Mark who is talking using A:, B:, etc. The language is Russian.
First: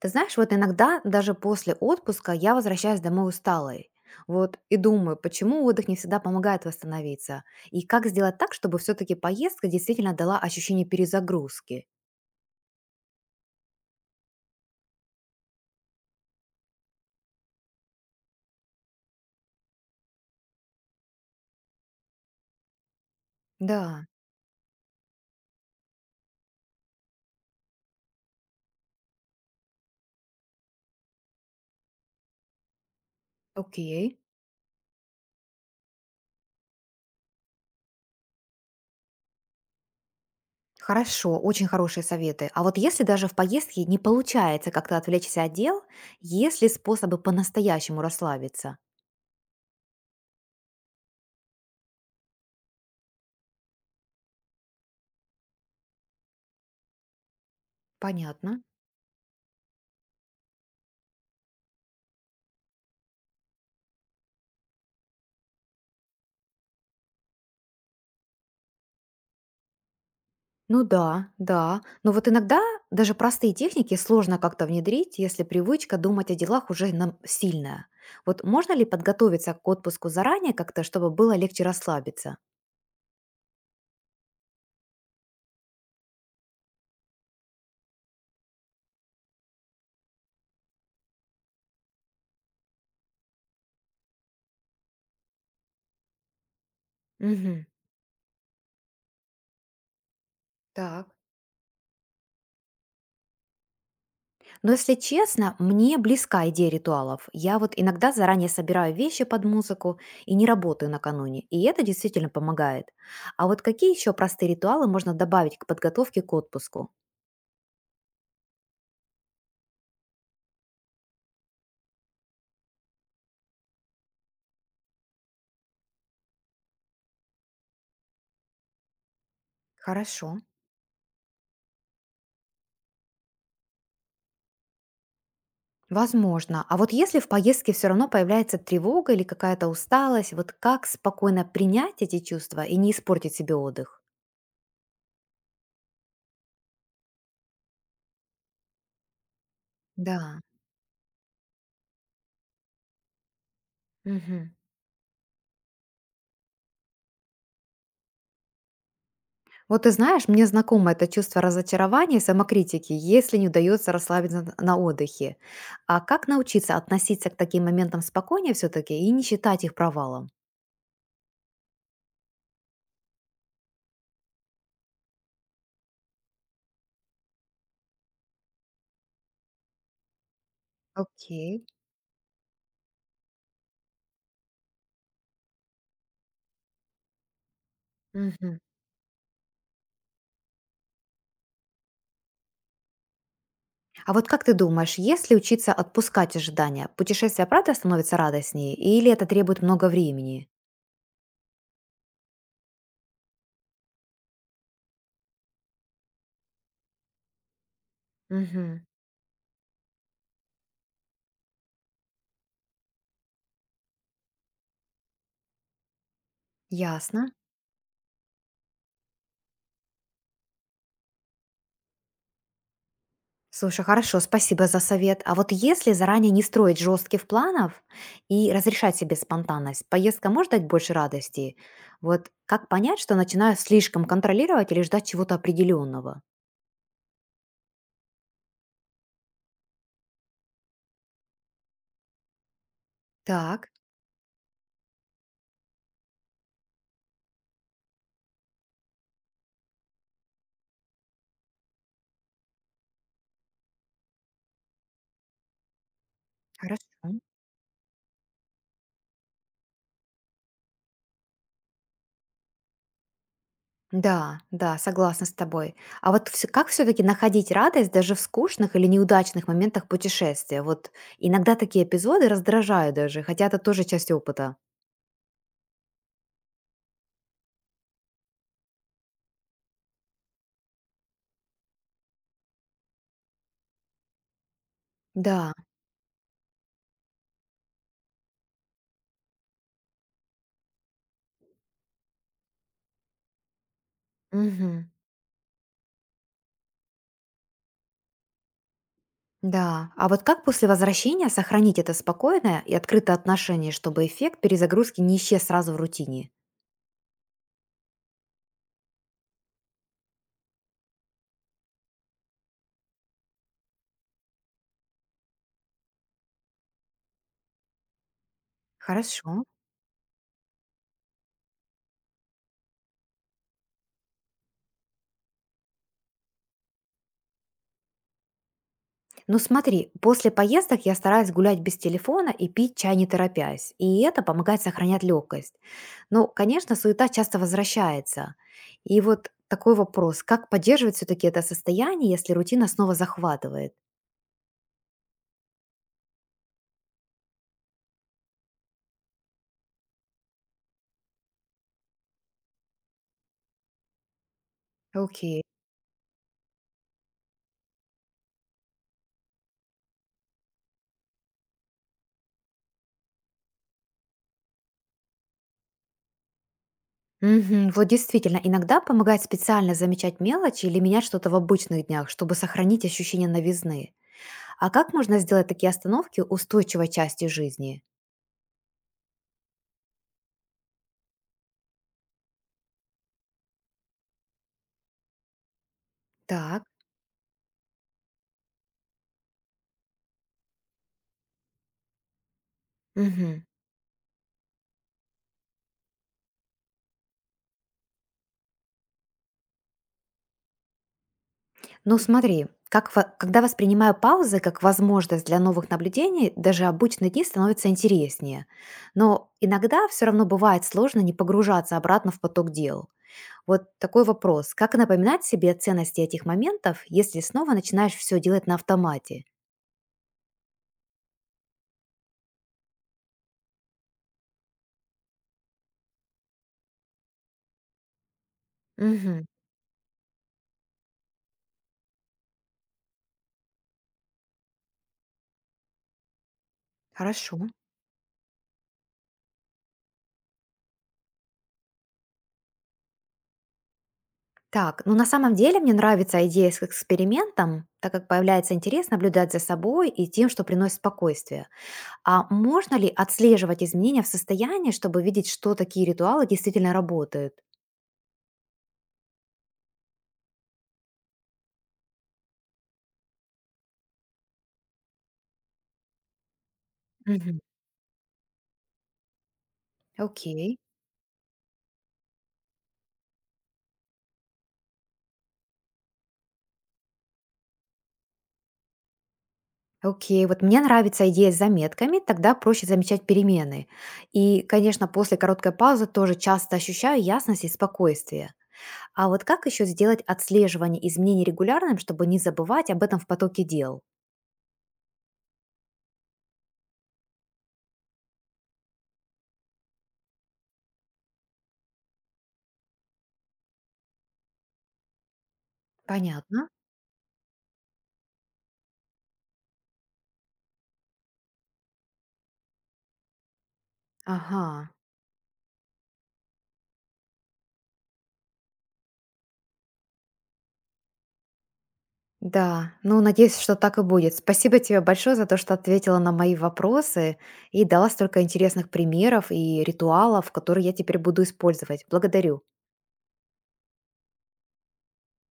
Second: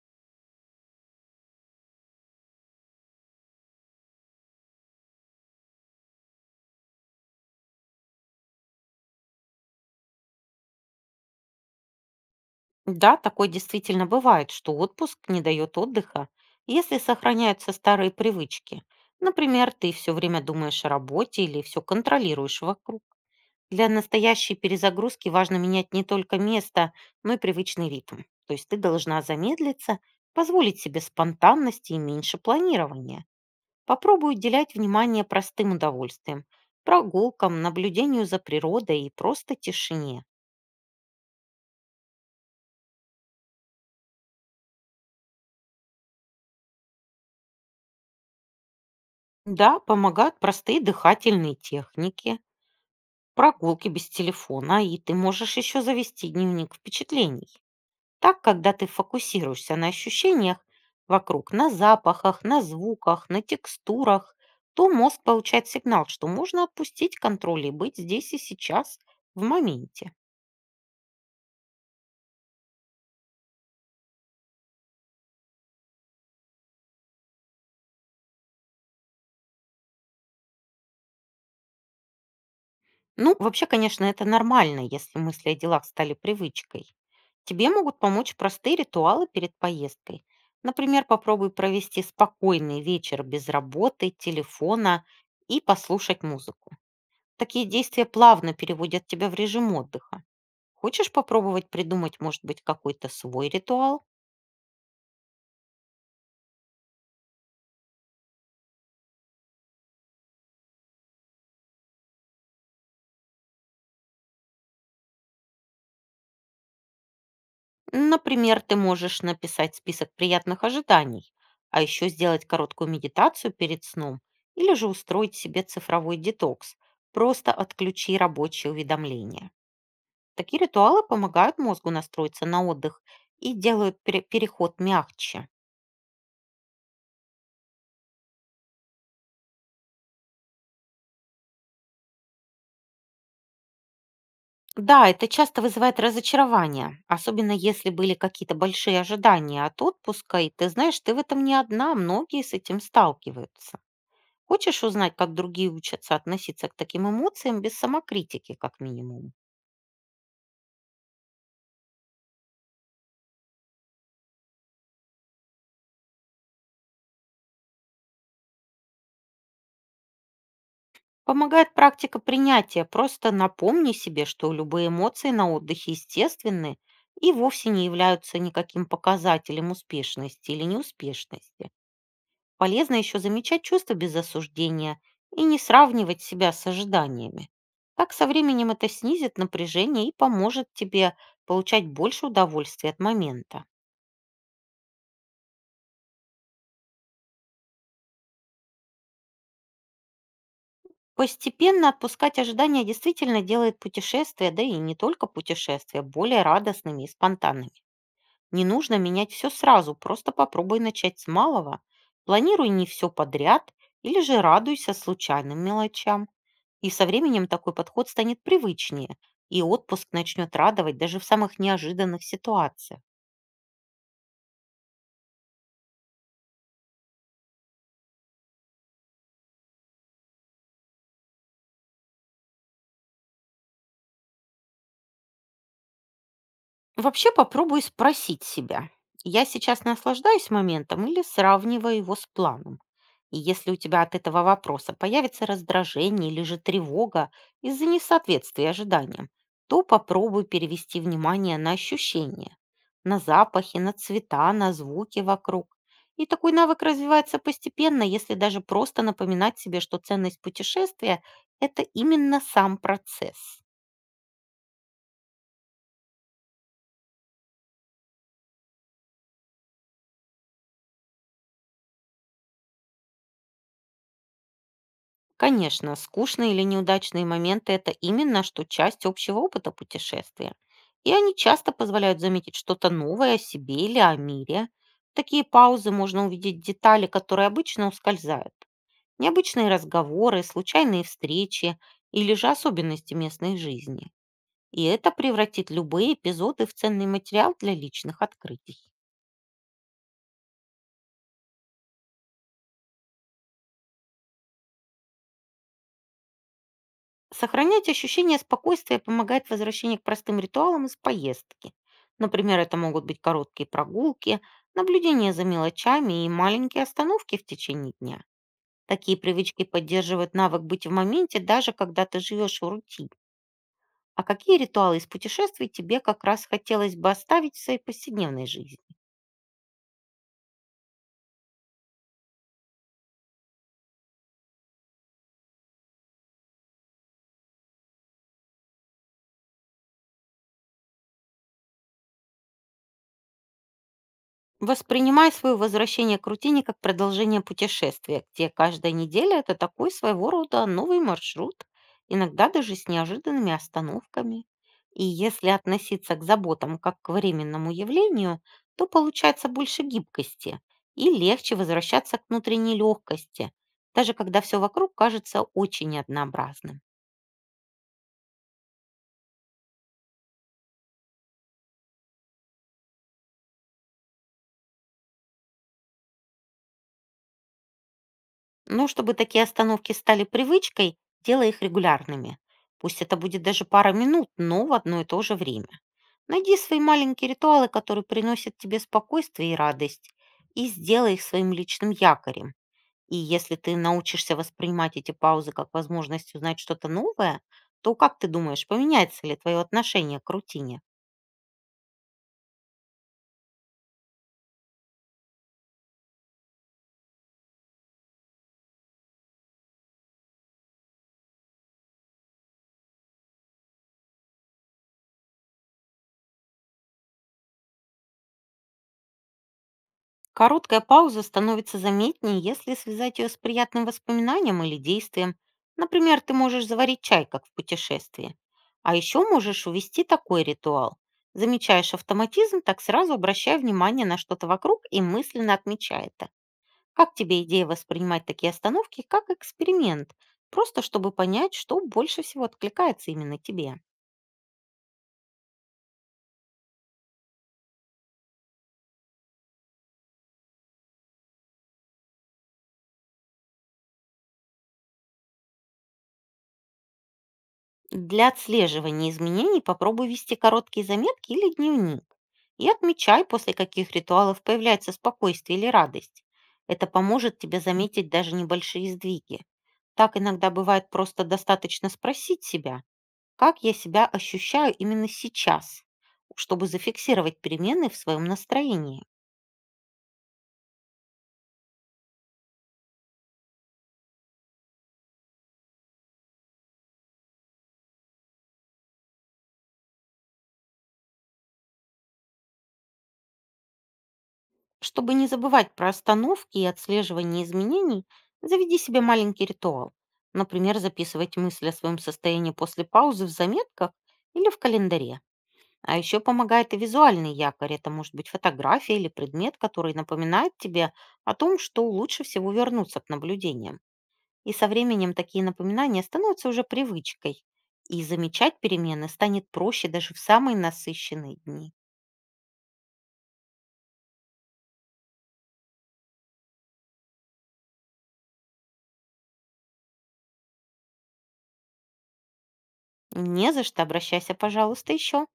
A: Ты знаешь, вот иногда даже после отпуска я возвращаюсь домой усталой. Вот и думаю, почему отдых не всегда помогает восстановиться? И как сделать так, чтобы все-таки поездка действительно дала ощущение перезагрузки?
B: Да, такое действительно бывает, что отпуск не дает отдыха, если сохраняются старые привычки. Например, ты все время думаешь о работе или все контролируешь вокруг. Для
A: Да,
B: настоящей перезагрузки важно менять не только место, но и привычный ритм. То есть ты должна замедлиться, позволить себе спонтанности и меньше планирования.
A: окей.
B: Попробуй уделять внимание простым удовольствиям, прогулкам, наблюдению за природой и просто тишине.
A: Хорошо, очень хорошие советы. А вот если даже в поездке не получается как-то отвлечься от дел, есть ли способы по-настоящему расслабиться?
B: Да, помогают простые дыхательные техники, прогулки без телефона, и ты можешь еще завести дневник впечатлений. Так,
A: Понятно.
B: когда ты фокусируешься на ощущениях вокруг, на запахах, на звуках, на текстурах, то мозг получает сигнал, что можно отпустить контроль и быть здесь и сейчас, в моменте.
A: Ну да, да. Но вот иногда даже простые техники сложно как-то внедрить, если привычка думать о делах уже нам сильная. Вот можно ли подготовиться к отпуску заранее как-то, чтобы было легче расслабиться?
B: Ну, вообще, конечно, это нормально, если мысли о делах стали привычкой. Тебе могут помочь простые ритуалы перед поездкой. Например, попробуй провести спокойный вечер без работы, телефона и послушать музыку. Такие
A: Мгм.
B: действия плавно переводят тебя в режим отдыха.
A: Так.
B: Хочешь попробовать придумать, может быть, какой-то свой ритуал?
A: Но если честно, мне близка идея ритуалов. Я вот иногда заранее собираю вещи под музыку и не работаю накануне. И это действительно помогает. А вот какие еще простые ритуалы можно добавить к подготовке к отпуску?
B: Например, ты можешь написать список приятных ожиданий, а еще сделать короткую медитацию перед сном или же устроить себе цифровой детокс. Просто отключи рабочие уведомления.
A: Хорошо.
B: Такие ритуалы помогают мозгу настроиться на отдых и делают переход мягче.
A: Возможно. А вот если в поездке все равно появляется тревога или какая-то усталость, вот как спокойно принять эти чувства и не испортить себе отдых?
B: Да, это часто вызывает разочарование, особенно если были какие-то большие ожидания от
A: Да.
B: отпуска, и ты знаешь, ты в этом не одна, многие с этим сталкиваются.
A: Мгм.
B: Хочешь узнать, как другие учатся относиться к таким эмоциям без самокритики, как минимум?
A: Вот ты знаешь, мне знакомо это чувство разочарования и самокритики, если не удается расслабиться на отдыхе. А как научиться относиться к таким моментам спокойнее все-таки и не считать их провалом?
B: Помогает практика принятия. Просто напомни себе, что любые эмоции на отдыхе естественны и вовсе не являются никаким показателем успешности или
A: Окей.
B: неуспешности. Полезно еще замечать чувства без осуждения и не сравнивать себя с ожиданиями. Так со
A: Мгм.
B: временем это снизит напряжение и поможет тебе получать больше удовольствия от момента.
A: А вот как ты думаешь, если учиться отпускать ожидания, путешествие правда становится радостнее или это требует много времени?
B: Постепенно отпускать ожидания действительно делает путешествия, да и не только путешествия, более радостными и спонтанными. Не
A: Мгм.
B: нужно менять все сразу, просто попробуй начать с малого. Планируй не все подряд или же радуйся случайным мелочам. И со
A: Ясно.
B: временем такой подход станет привычнее, и отпуск начнет радовать даже в самых неожиданных ситуациях.
A: Слушай, хорошо, спасибо за совет. А вот если заранее не строить жестких планов и разрешать себе спонтанность, поездка может дать больше радости? Вот как понять, что начинаю слишком контролировать или ждать чего-то определенного?
B: Вообще попробуй спросить себя, я сейчас наслаждаюсь моментом или сравниваю его с планом? И
A: Так,
B: если у тебя от этого вопроса появится раздражение или же тревога из-за несоответствия ожиданиям, то попробуй перевести внимание на ощущения, на запахи, на цвета, на звуки вокруг. И такой навык
A: хорошо.
B: развивается постепенно, если даже просто напоминать себе, что ценность путешествия– это именно сам процесс.
A: Да, да, согласна с тобой. А вот как все-таки находить радость даже в скучных или неудачных моментах путешествия? Вот иногда такие эпизоды раздражают даже, хотя это тоже часть опыта.
B: Конечно, скучные или неудачные моменты– это именно что часть общего опыта путешествия. И они часто позволяют заметить что-то новое о себе или о мире. В такие
A: Да.
B: паузы можно увидеть детали, которые обычно ускользают. Необычные разговоры, случайные встречи или же особенности местной жизни. И
A: Мгм.
B: это превратит любые эпизоды в ценный материал для личных открытий.
A: Да, а вот как после возвращения сохранить это спокойное и открытое отношение, чтобы эффект перезагрузки не исчез сразу в рутине?
B: Сохранять ощущение спокойствия помогает возвращение к простым ритуалам из поездки. Например, это могут быть короткие прогулки, наблюдение за мелочами и маленькие остановки в течение дня. Такие
A: Хорошо.
B: привычки поддерживают навык быть в моменте, даже когда ты живешь в рутине. А какие ритуалы из путешествий тебе как раз хотелось бы оставить в своей повседневной жизни?
A: Ну смотри, после поездок я стараюсь гулять без телефона и пить чай не торопясь, и это помогает сохранять легкость. Но, конечно, суета часто возвращается. И вот такой вопрос, как поддерживать все-таки это состояние, если рутина снова захватывает?
B: Воспринимай свое возвращение к рутине как продолжение путешествия, где каждая неделя– это такой своего рода новый маршрут, иногда даже с неожиданными остановками. И
A: Окей.
B: если относиться к заботам как к временному явлению, то получается больше гибкости и легче возвращаться к внутренней легкости, даже когда все вокруг кажется очень однообразным.
A: Мгм. Вот действительно, иногда помогает специально замечать мелочи или менять что-то в обычных днях, чтобы сохранить ощущение новизны. А как можно сделать такие остановки устойчивой частью жизни?
B: Но чтобы такие остановки стали привычкой, делай их регулярными. Пусть это будет даже пара минут, но в одно и то же время. Найди
A: Так.
B: свои маленькие ритуалы, которые приносят тебе спокойствие и радость, и сделай их своим личным якорем. И
A: Мгм.
B: если ты научишься воспринимать эти паузы как возможность узнать что-то новое, то как ты думаешь, поменяется ли твое отношение к рутине?
A: Ну смотри, когда воспринимаю паузы как возможность для новых наблюдений, даже обычные дни становятся интереснее. Но иногда все равно бывает сложно не погружаться обратно в поток дел. Вот такой вопрос. Как напоминать себе о ценности этих моментов, если снова начинаешь все делать на автомате?
B: Короткая пауза становится заметнее, если связать ее с приятным воспоминанием или действием. Например, ты можешь заварить чай, как в путешествии. А
A: Мгм.
B: еще можешь увести такой ритуал. Замечаешь автоматизм, так сразу обращай внимание на что-то вокруг и мысленно отмечай это. Как
A: Хорошо.
B: тебе идея воспринимать такие остановки как эксперимент? Просто чтобы понять, что больше всего откликается именно тебе.
A: Так, ну на самом деле мне нравится идея с экспериментом, так как появляется интерес наблюдать за собой и тем, что приносит спокойствие. А можно ли отслеживать изменения в состоянии, чтобы видеть, что такие ритуалы действительно работают?
B: Для отслеживания изменений попробуй вести короткие заметки или дневник. И отмечай, после каких ритуалов появляется спокойствие или радость. Это
A: Мгм.
B: поможет тебе заметить даже небольшие сдвиги. Так иногда
A: Окей.
B: бывает просто достаточно спросить себя, как я себя ощущаю именно сейчас, чтобы зафиксировать перемены в своем настроении.
A: Окей, вот мне нравится идея с заметками, тогда проще замечать перемены. И, конечно, после короткой паузы тоже часто ощущаю ясность и спокойствие. А вот как еще сделать отслеживание изменений регулярным, чтобы не забывать об этом в потоке дел?
B: Чтобы не забывать про остановки и отслеживание изменений, заведи себе маленький ритуал. Например, записывать мысли о своем состоянии после паузы в заметках или в календаре. А еще
A: Понятно.
B: помогает и визуальный якорь. Это может быть фотография или предмет, который напоминает тебе о том, что лучше всего вернуться к наблюдениям. И со
A: Ага,
B: временем такие напоминания становятся уже привычкой. И замечать перемены станет проще даже в самые насыщенные дни.
A: да. Ну, надеюсь, что так и будет. Спасибо тебе большое за то, что ответила на мои вопросы и дала столько интересных примеров и ритуалов, которые я теперь буду использовать. Благодарю.
B: Не за что, обращайся, пожалуйста, еще.